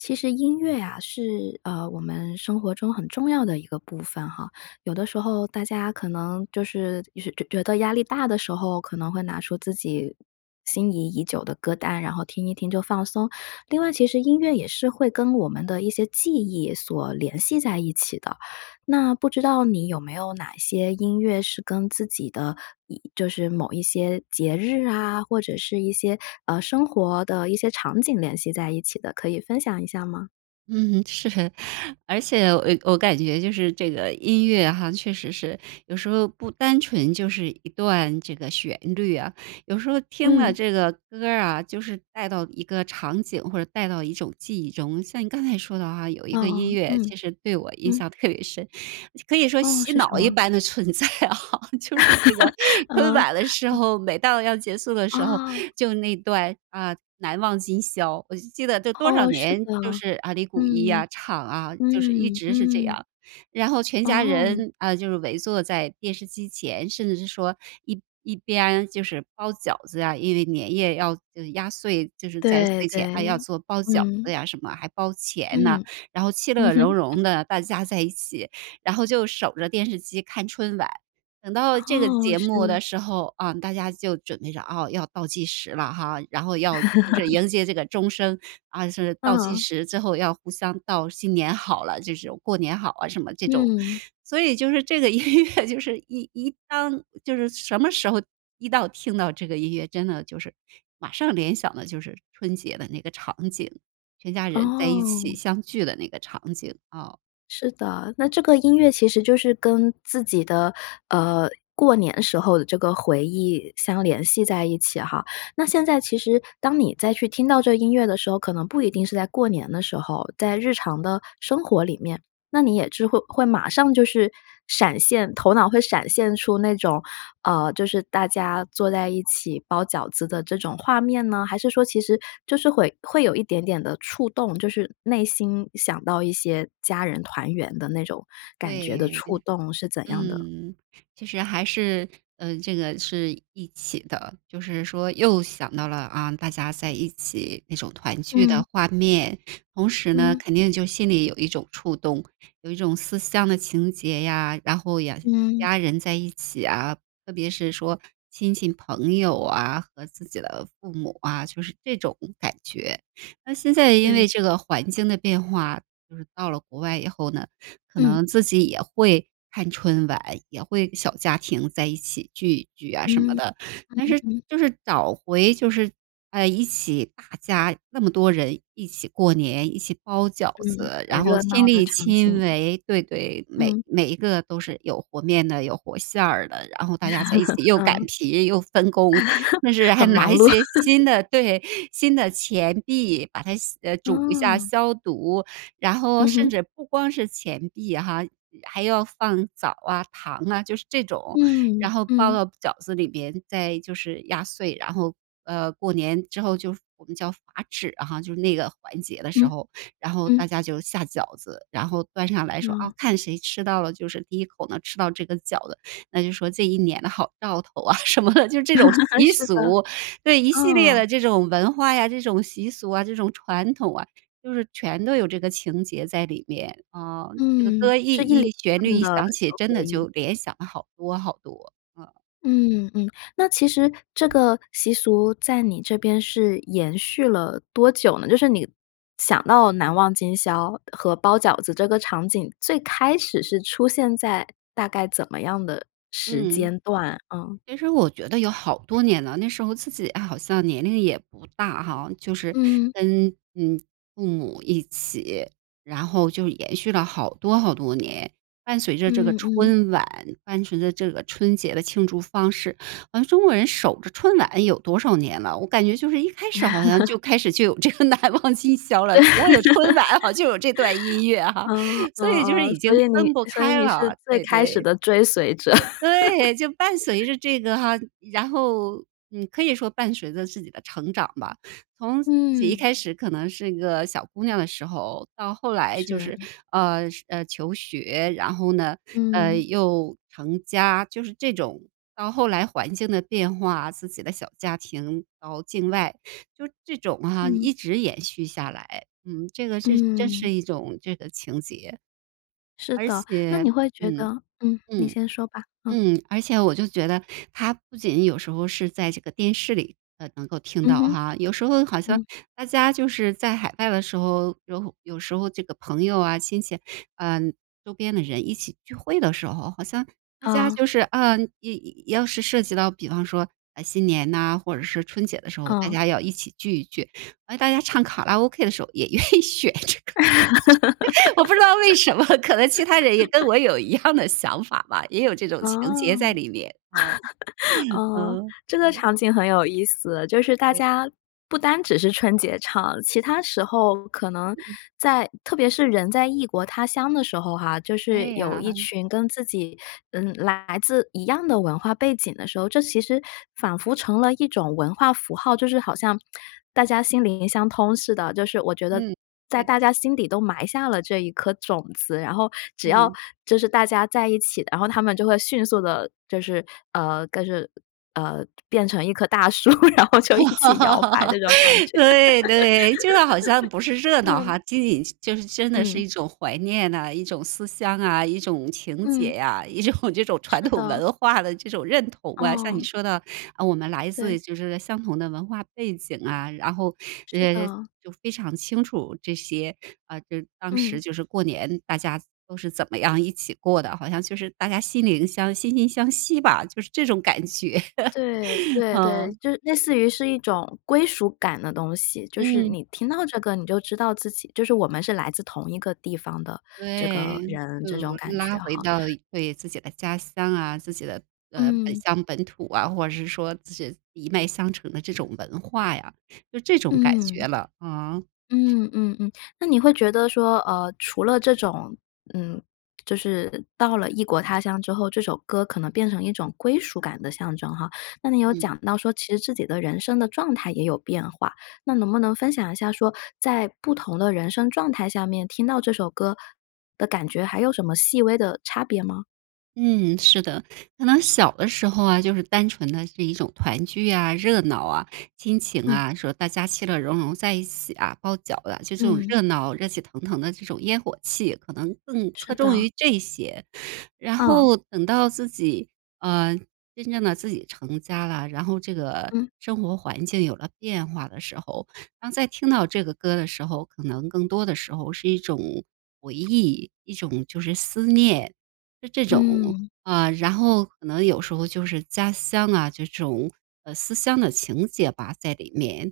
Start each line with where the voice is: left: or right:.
left: 其实音乐啊，是，呃，我们生活中很重要的一个部分哈，有的时候大家可能就是就是觉觉得压力大的时候，可能会拿出自己心仪已久的歌单，然后听一听，就放松。另外其实音乐也是会跟我们的一些记忆所联系在一起的。那不知道你有没有哪些音乐是跟自己的一就是某一些节日啊，或者是一些，呃，生活的一些场景联系在一起的，可以分享一下吗？
right: 嗯，是。而且我我感觉就是这个音乐哈，确实是，有时候不单纯就是一段这个旋律啊，有时候听了
left: 嗯。
right: 这个歌儿啊，就是带到一个场景或者带到一种记忆中，像你刚才说的哈，有一个音
left: 哦。
right: 乐
left: 嗯，
right: 其实对我印
left: 嗯。
right: 象特别深，可以说
left: 哦，
right: 洗
left: 是什
right: 脑一
left: 么？
right: 般的存在啊，就是这个 春
left: 嗯，
right: 晚的时
left: 嗯。
right: 候，每到要结束的时候，
left: 哦。
right: 就那段，啊，《难忘今宵》。我就记得这多少
left: 哦，是的，
right: 年，就是，啊，李谷一
left: 嗯。
right: 啊，唱，啊，就是一
left: 嗯，
right: 直是这
left: 嗯。
right: 样。然后全家
left: 哦。
right: 人，啊，就是围坐在电视机前，甚至是说一一边就是包饺子呀，因为年夜要压岁，就是在
left: 对，
right: 睡前啊，要
left: 对，
right: 做包饺子
left: 嗯。
right: 呀什么，还包钱呢，
left: 嗯，
right: 然后气
left: 嗯
right: 乐融融
left: 哼。
right: 的，大家在一起，然后就守着电视机看春晚。等到这个
left: 哦，
right: 节目
left: 是。
right: 的时候，啊，大家就准备着，啊，要倒计时了哈，然后要就是 迎接这个钟声，啊，是倒计
left: 嗯。
right: 时，之后要互相道“新年好了”这种，“过年好啊”什么这种。
left: 嗯。
right: 所以就是这个音乐就是一一当就是什么时候一到听到这个音乐，真的就是马上联想的就是春节的那个场景，全家人在一
left: 哦。
right: 起相聚的那个场景，哦。
left: 是的，那这个音乐其实就是跟自己的，呃，过年时候的这个回忆相联系在一起哈。那现在其实当你再去听到这个音乐的时候，可能不一定是在过年的时候，在日常的生活里面。那你也之会会马上就是闪现，头脑会闪现出那种，呃，就是大家坐在一起包饺子的这种画面呢？还是说其实就是会会有一点点的触动，就是内心想到一些家人团圆的那种，感觉的
right: 对，
left: 触动是怎样的？
right: 嗯。其实还是，呃，这个是一起的，就是说又想到了，啊，大家在一起那种团聚的
left: 嗯。
right: 画面，同时呢，
left: 嗯。
right: 肯定就心里有一种触动，有一种思乡的情节呀，然后也
left: 嗯。
right: 家人在一起啊，特别是说亲戚朋友啊，和自己的父母啊，就是这种感觉。那现在因为
left: 对。
right: 这个环境的变化，就是到了国外以后呢，可
left: 嗯。
right: 能自己也会看春晚，也会小家庭在一起聚一聚啊什么
left: 嗯，
right: 的。但
left: 嗯，
right: 是
left: 嗯。
right: 就是找回就是，呃，一起大家那么多人一起过年、一起包饺
left: 嗯，
right: 子，
left: 很
right: 然后
left: 热
right: 亲
left: 闹的
right: 力
left: 场景。
right: 亲为对，对，每
left: 嗯。
right: 每一个都是有和面的、有和馅儿的，然后大家在一起 又擀
left: 嗯。
right: 皮、又分工，就 是还
left: 很
right: 拿
left: 忙
right: 一
left: 碌。
right: 些新的 对，新的钱币把它洗呃，煮一下
left: 嗯。
right: 消毒。然后
left: 嗯
right: 甚
left: 哼。
right: 至不光是钱币哈，还要放枣儿啊、糖啊，就是这种，
left: 嗯，
right: 然后包
left: 嗯。
right: 到饺子里边，再就是压碎，然后，呃，过年之后就我们叫罚纸哈，就那个环节的时
left: 嗯。
right: 候，然后
left: 嗯。
right: 大家就下饺子，然后端上来说，啊，
left: 哦。
right: 看谁吃到了就是第1口能吃到这个饺子，那就是说这一年的好兆头啊什么的，就是这种 习
left: 是的，
right: 俗，对，一系列
left: 嗯。
right: 的这种文化呀、这种习俗啊、这种传统啊，就是全都有这个情节在里面，啊。这个
left: 嗯，
right: 歌一
left: 是一连
right: 一旋律
left: 串
right: 一
left: 的
right: 响
left: 这
right: 起，
left: 个
right: 真
left: 回
right: 的
left: 忆。
right: 就联想了好多好多，啊。
left: 嗯，嗯，那其实这个习俗在你这边是延续了多久呢？就是你想到《难忘今宵》和包饺子这个场景，最开始是出现在大概怎么样的时
right: 嗯。
left: 间段？嗯。
right: 其实我觉得有好多年了，那时候自己啊，好像年龄也不大哈，就是
left: 嗯。
right: 跟，嗯，父母一起，然后就延续了好多好多年。伴随着这个
left: 嗯，嗯。
right: 春晚，伴随着这个春节的庆祝方式，好像中国人守着春晚有多少年了，我感觉就是一开始好像就开始就 有这个《难忘今宵》了，
left: 对。
right: 如 果有春晚好像就有这段音乐哈，
left: 哦。哦，
right: 所以就是
left: 哦，
right: 已
left: 所
right: 经
left: 以你
right: 分不
left: 所以
right: 开
left: 你是
right: 了，
left: 最
right: 对，
left: 开始
right: 对。
left: 的追随者。
right: 呃，对，就伴随 着这个哈，然后，呃，可以说伴随着自己的成长吧，从自己一开
left: 嗯。
right: 始可能是一个小姑娘的时候，到后来就
left: 是。
right: 是，呃，是呃，求学，然后呢，呃，
left: 嗯。
right: 又成家，就是这种，到后来环境的变化，自己的小家庭到境外。就这种哈，
left: 嗯。
right: 一直延续下来，嗯，这个是真是
left: 嗯。
right: 一种这个情节。
left: 是
right: 而
left: 的，那
right: 且
left: 你会觉
right: 嗯，
left: 得嗯，你
right: 嗯，
left: 先说吧，嗯。
right: 嗯，而且我就觉得它不仅有时候是在这个电视里能够听
left: 嗯
right: 到
left: 哼。
right: 哈，有时候好像
left: 嗯。
right: 大家就是在海外的时候，有有时候这个朋友啊、亲戚，呃，周边的人一起聚会的时候，好像大家
left: 嗯。
right: 就是，呃，要要是涉及到比方说，啊，新年呐，或者是春节的时候，大
left: 嗯。
right: 家要一起聚一聚，而大家唱卡拉 OK 的时候也愿意选这个。我不知道为什么，可能其他人也跟 我有一样的想法吧，也有这种
left: 哦，
right: 情节在里面，啊。
left: 嗯，
right: 嗯。
left: 这个
right: 对。
left: 场景很有意思，就是大
right: 对。
left: 家不单只是春节唱，其它时候可能
right: 嗯。
left: 在特别是人在异国他乡的时候哈，就是
right: 对
left: 有
right: 呀。
left: 一群跟自己，嗯，来自一样的文化背景的时候，这其实仿佛成了一种文化符号，就是好像 大家心灵相通似的，就是我觉得
right: 嗯，
left: 在
right: 对的。
left: 大家心底都埋下了这一颗种子，然后只要
right: 嗯。
left: 就是大家在一起，然后它们就会迅速地就是，呃，跟是呃，变成一棵大树，然后就一起摇摆这 种感觉。
right: 对，对，就是好像不是热闹
left: 嗯。
right: 哈，仅仅是就真的是
left: 嗯。
right: 一种怀念呐、一种思乡啊、一种情
left: 嗯。
right: 结呀、一种这种传
left: 是
right: 统
left: 的。
right: 文化的这种认同啊，像你
left: 哦。
right: 说的，呃，我们来
left: 对。
right: 自就是相同的文化背景啊，然后，
left: 是
right: 呃，
left: 的。
right: 就非常清楚这些，啊，就当时
left: 嗯。
right: 就是过年大家都是怎么样一起过的，好像就是大家心灵相惺惺相惜吧，就是这种感觉。
left: 对，对，对，
right: 嗯。
left: 就是类似于是一种归属感的东西，就是
right: 嗯。
left: 你听到这个你就知道自己就是我们是来自同一个地方的这
right: 对，
left: 个人，
right: 就
left: 这种感觉
right: 拉回
left: 哈。
right: 到了对自己的家乡啊，自己的，呃，本
left: 嗯。
right: 乡、本土啊，或者是说自己一脉相承的这种文化呀，就这种感觉
left: 嗯。
right: 了啊。
left: 嗯，嗯，嗯。那你会觉得说，呃，除了这种，嗯，就是到了异国他乡之后，这首歌可能变成一种归属感的象征哈，那你有
right: 嗯。
left: 讲到说其实自己的人生的状态也有变化，那能不能分享一下说，在不同的人生状态下面听到这首歌的感觉还有什么细微的差别吗？
right: 嗯，是的。可能小的时候啊，就是单纯的是一种团聚呀、热闹啊、亲情
left: 嗯。
right: 啊，说大家其乐融融在一起啊，包饺啊，其实就这种
left: 嗯。
right: 热闹、热气腾腾的这种烟火气，可能更
left: 是
right: 侧重
left: 的。
right: 于这些。然
left: 嗯。
right: 后等到自己，呃，真正的自己成家了，然后这个
left: 嗯。
right: 生活环境有了变化的时候，当再听到这个歌的时候，可能更多的时候是一种回忆，一种就是思念，是这种。
left: 嗯。
right: 啊，然后可能有时候就是家乡啊，这种，呃，思乡的情结吧在里面。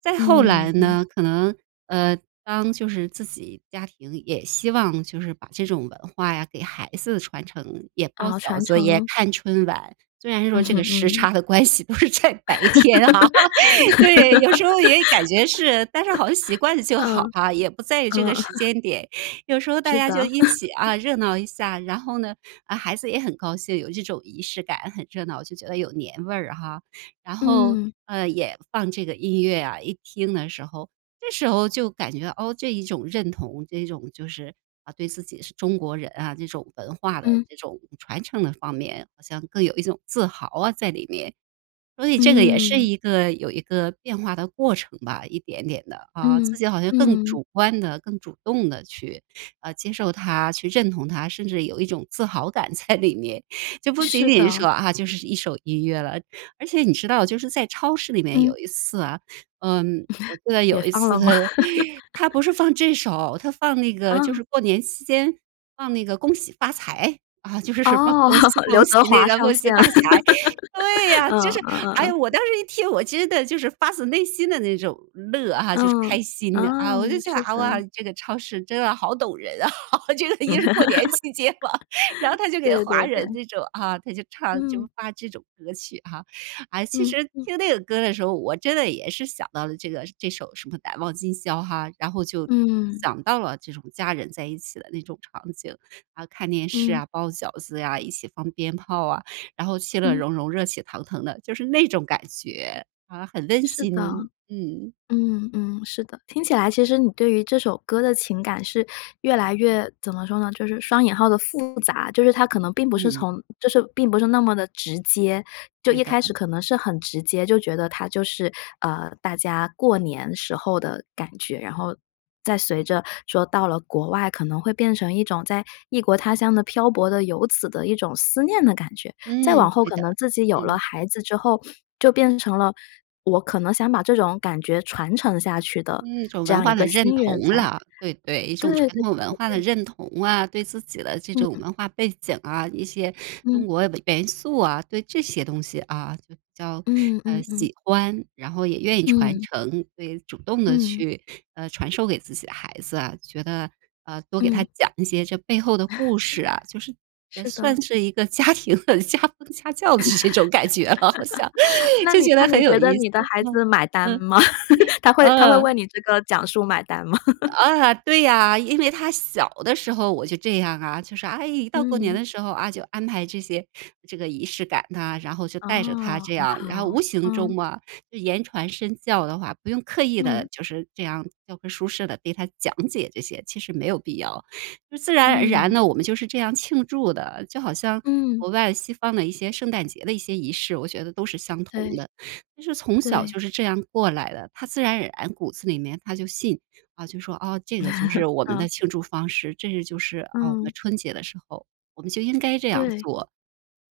right: 再后
left: 嗯，
right: 来
left: 嗯。
right: 呢，可能，呃，当就是自己家庭也希望就是把这种文化呀，给孩子传承，也包
left: 啊，
right: 饺
left: 传
right: 子、也
left: 承。
right: 看春晚，虽然
left: 嗯
right: 说这个
left: 哼，
right: 时
left: 嗯。
right: 差的关系都是在白天啊，对，有时候也感觉是，但是好像习 惯了就好
left: 嗯，
right: 哈，也不在于这
left: 嗯。
right: 个时 间点，有时候大
left: 是
right: 家就
left: 的。
right: 一起，啊，热闹一下。然后呢，啊，孩子也很高兴，有这种仪式感，很热闹，就觉得有年味儿哈。然后，
left: 嗯。
right: 呃，也放这个音乐呀，一听的时候，这时候就感觉，哦，这一种认同，这种就是，啊，对自己是中国人啊，这种文化的
left: 嗯。
right: 这种传承的方面，好像更有一种自豪啊在里面。所以这个也是
left: 嗯。
right: 一个有一个变化的过程吧，一点点的啊。
left: 嗯，
right: 自己好像更
left: 嗯。
right: 主观地、更主动地去，呃，接受它、去认同它，甚至有一种自豪感在里面，就不仅
left: 是
right: 仅是说
left: 的。
right: 啊，就是一首音乐了。而且你知道就是在超市里面
left: 嗯。
right: 有一次啊，嗯，我记得
left: 也
right: 有一
left: 放
right: 次
left: 了吗？
right: 它它不是 放这首，它放那个就
left: 啊。
right: 是过年期间放那个《恭喜发财》，啊，就是什么
left: 哦，
right: 恭喜
left: 刘
right: 恭喜
left: 德
right: 那
left: 华
right: 个，
left: 上
right: 恭喜
left: 线，
right: 发财，对 呀，
left: 嗯，
right: 就
left: 嗯
right: 是，
left: 嗯
right: 哎，我
left: 嗯。
right: 当时一听我其实的就是发自内心地那种乐哈，就是
left: 嗯，
right: 开
left: 哦，
right: 心。啊，我就想，
left: 是
right: 啊哇，
left: 的。
right: 这个超市真的好懂人啊，就是一个是过年期间吧，然后 它就给
left: 对
right: 华
left: 对
right: 人
left: 对。
right: 那种啊，它就唱就
left: 嗯。
right: 放这种歌曲哈。啊，其
left: 嗯
right: 实
left: 嗯。
right: 听那个歌的时候，我真的也是想到了这个这首什么难忘今宵哈，然后就
left: 嗯。
right: 想到了这种家人在一起的那种场景，啊，看电视
left: 嗯。
right: 啊、包饺子呀、一起放鞭炮啊，然后其乐
left: 嗯。
right: 融融、热气腾腾的，就是那种感觉，啊，很温
left: 是的，
right: 馨，嗯。
left: 嗯嗯，是的。听起来其实你对于这首歌的情感是越来越怎么说呢，就是双引号的复杂。就是它可能并不是
right: 嗯。
left: 从就是并不是那么地直接，就
right: 对
left: 一
right: 的。
left: 开始可能是很直接，就觉得它就是，呃，大家过年时候的感觉，然后再随着说到了国外可能会变成一种，在异国他乡的漂泊的游子的一种思念的感觉，再
right: 嗯，
left: 往后
right: 对
left: 可
right: 的，
left: 能自己有了
right: 嗯。
left: 孩子之后，就变成了我可能想把这种感觉传承下去
right: 嗯，
left: 的
right: 一种
left: 这
right: 文
left: 样一
right: 化的
left: 个
right: 认
left: 心愿
right: 同
left: 在，
right: 了，对，对。一
left: 对
right: 种
left: 对对
right: 传统文化的
left: 对。
right: 认同啊，对自己的这种
left: 嗯。
right: 文化背景啊，一些中
left: 嗯。
right: 国元素啊，对这些东西啊就比较，
left: 嗯
right: 呃，
left: 嗯嗯。
right: 喜欢，然后也愿意传
left: 嗯。
right: 承，所以主动地
left: 嗯。
right: 去，呃，传授给自己的孩子啊，觉得，呃，多给他
left: 嗯。
right: 讲一些这背后的 故事啊，就是也
left: 是的。
right: 算是一个家庭的家家教的这种感觉了好像，
left: 那
right: 就
left: 你
right: 觉
left: 那
right: 得
left: 你
right: 很有
left: 觉得
right: 意思，
left: 你的孩
right: 嗯，
left: 子买单
right: 嗯，
left: 吗？他会他会为
right: 嗯。
left: 你这个讲述买单吗？
right: 啊，对呀，因为他小的时候我就这样啊，就是，哎，一到过年
left: 嗯。
right: 的时候，啊，就安排这些这个仪式感呐，然后就带着他
left: 哦，
right: 这
left: 很
right: 样，然后
left: 好，
right: 无形中
left: 嗯。
right: 嘛，就言传身教的话，不用刻意地
left: 嗯。
right: 就是这样教科书式地对他讲解这些，其实没有必要。就自然而然
left: 嗯。
right: 呢，我们就是这样庆祝的，就好像
left: 嗯。
right: 国外西方的一些圣诞节的一些仪式，我觉得都是相同
left: 对。
right: 的。就是从小
left: 对。
right: 就是这样过来的，他自然而然骨子里面他就信，啊，就说，啊，这个 就是我们的
left: 嗯。
right: 庆祝方式，这是就是啊我们
left: 嗯。
right: 春节的时候，我们就应该这样
left: 对。
right: 做，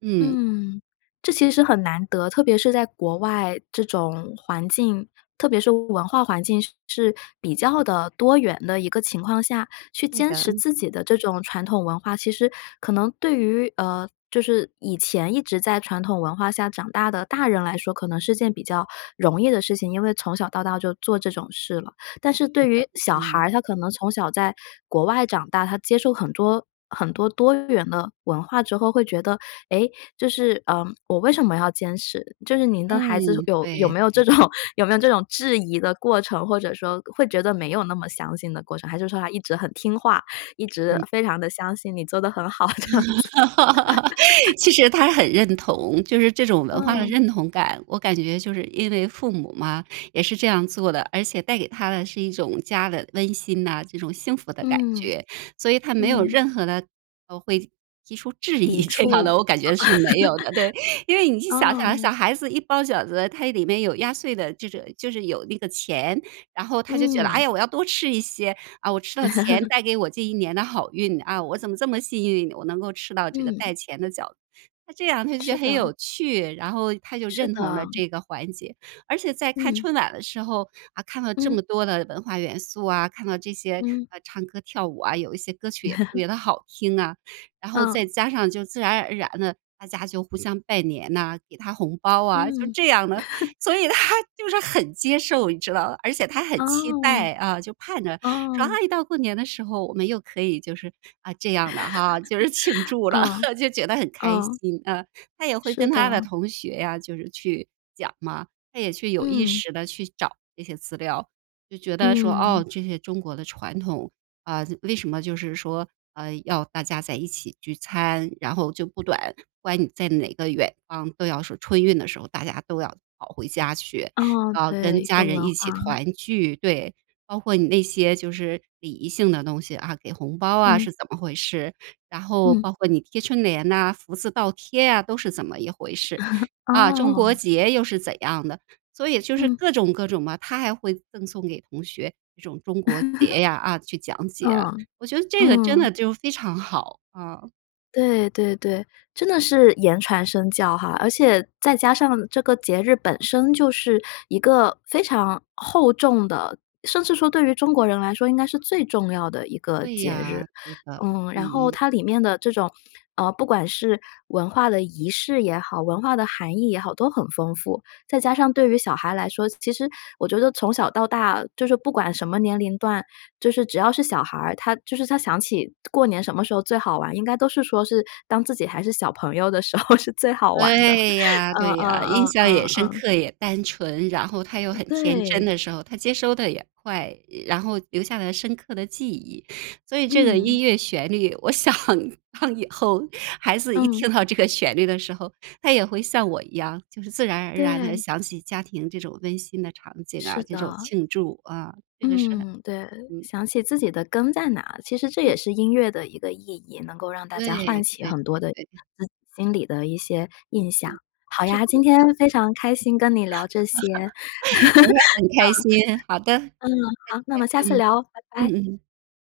right: 嗯。
left: 嗯，这其实是很难得，特别是在国外这种环境，特别是文化环境是比较的多元的一个情况下，去
right: 对
left: 坚
right: 的，
left: 持
right: 嗯。
left: 自己的这种传统文化，其实可能对于，呃，就是以前一直在传统文化下长大的大人来说，可能是件比较容易的事情，因为从小到大就做这种事了。但是
right: 对
left: 对
right: 的，
left: 于小孩
right: 嗯。
left: 儿，他可能从小在国外长大，他接受很多很多多元的文化之后，会觉得：“诶，就是，呃，我为什么要坚持？”就是您的孩子，
right: 嗯，
left: 有有
right: 对
left: 没有这
right: 对。
left: 种有没有这种质疑的过程？或者说，会觉得没有那么相信的过程？还是说他一直很听话，一直
right: 嗯。
left: 非常地相信你做得很好这样子？
right: 其实他很认同，就是这种文化的
left: 嗯。
right: 认同感，我感觉就是因为父母嘛，也是这样做的。而且带给他的是一种家的温馨呐，这种幸福的感
left: 嗯，
right: 觉。所以他没有
left: 嗯。
right: 任何的，呃，会提出质疑
left: 抵
right: 这样的，我感觉是没有的，对。因为
left: 触，
right: 你去 想想小
left: 哦。
right: 孩子一包饺子，他里面有压岁的这种就是有那个钱，然后他就觉得，哎
left: 嗯。
right: 呀，我要多吃一些。啊，我吃到钱 带给我这一年的好运，啊，我怎么这么幸运？我能够吃到这个带
left: 嗯。
right: 钱的饺子，那这样他就觉
left: 是
right: 得很
left: 的。
right: 有趣，然后他就
left: 是
right: 认同了
left: 的。
right: 这个环节。而且在看
left: 嗯。
right: 春晚的时候，啊，看了这么
left: 嗯。
right: 多的文化元素啊，看到这些，
left: 嗯。
right: 呃，唱歌跳舞啊，有一些歌曲也特 别地好听啊，然后
left: 嗯。
right: 再加上就自然而然的，大家就互相拜年呐，给他红包啊，就
left: 嗯。
right: 这样的。所以 他就是很接受，你知道吧？而且他很期
left: 哦，
right: 待，啊，就盼着说，
left: 哦。
right: 哎，到过年的时候，我们又可以就是，啊，这样了哈，就是庆 祝了。
left: 嗯，
right: 就觉得很开
left: 嗯。
right: 心啊，他也会
left: 是
right: 跟他的
left: 的。
right: 同学呀，就是去讲嘛，他也去有意
left: 嗯。
right: 识地去找这些资料，就觉得说，
left: 嗯。
right: 哦，这些中国的传统，啊，为什么就是说，呃，要大家在一起聚餐？然后就不短不管你在哪个远方，都要说春运的时候，大家都要跑回家去，
left: 哦，
right: 啊，跟
left: 对，一
right: 家
left: 个
right: 人
left: 文
right: 一起
left: 化。
right: 团聚。对，包括你那些就是礼仪性的东西啊，给红包啊
left: 嗯。
right: 是怎么回事？然后
left: 嗯。
right: 包括你贴春联呐，福字倒贴呀，都是怎么一回事？啊，中国
left: 哦。
right: 结又是怎样的？所以就是
left: 嗯。
right: 各种各种吧，他还会赠送给同学这种中国 结呀，啊，去讲解，
left: 嗯，
right: 我觉得这个真
left: 嗯。
right: 的就非常好，嗯。
left: 对对对，真的是言传身教哈，而且再加上这个节日本身就是一个非常厚重的，甚至说对于中国人来说应该是最重要的一个
right: 对
left: 节日。
right: 呀，对的，嗯
left: 嗯，然后
right: 嗯。
left: 它里面的这种，呃，不管是文化的仪式也好、文化的含义也好，都很丰富。再加上对于小孩来说，其实我觉得从小到大，就是不管什么年龄段，就是只要是小孩儿，他就是他想起过年什么时候最好玩，应该都是说是当自己还是小朋友的时候是最好玩的，
right: 对呀，
left: 嗯
right: 对
left: 嗯
right: 呀，印
left: 嗯
right: 象也深
left: 嗯嗯。
right: 刻、也单纯。然后他又很天真
left: 对。
right: 的时候，他接收得也快，呃，然后留下了深刻的记忆。所以这个
left: 嗯。
right: 音乐旋律，我想让以后孩子一
left: 嗯。
right: 听到这个旋律的时候，他也会像我一样，就是自然而然地
left: 对。
right: 想起家庭这种温馨的场景
left: 是
right: 啊，这种
left: 的。
right: 庆祝，啊，这个是很
left: 嗯，对，
right: 嗯。
left: 想起自己的根在哪，其实这也是音乐的一个意义，能够让大家唤
right: 对，
left: 起
right: 对
left: 很多的
right: 对对。
left: 自己心里的一些印象。好
right: 是
left: 呀，
right: 这
left: 今
right: 样
left: 天
right: 的。
left: 非常开心跟你聊这些，
right: 我也很开心，好的，
left: 嗯，嗯，
right: 再
left: 好，那我们下
right: 见，
left: 次
right: 嗯，
left: 聊，拜
right: 嗯
left: 拜。
right: 嗯。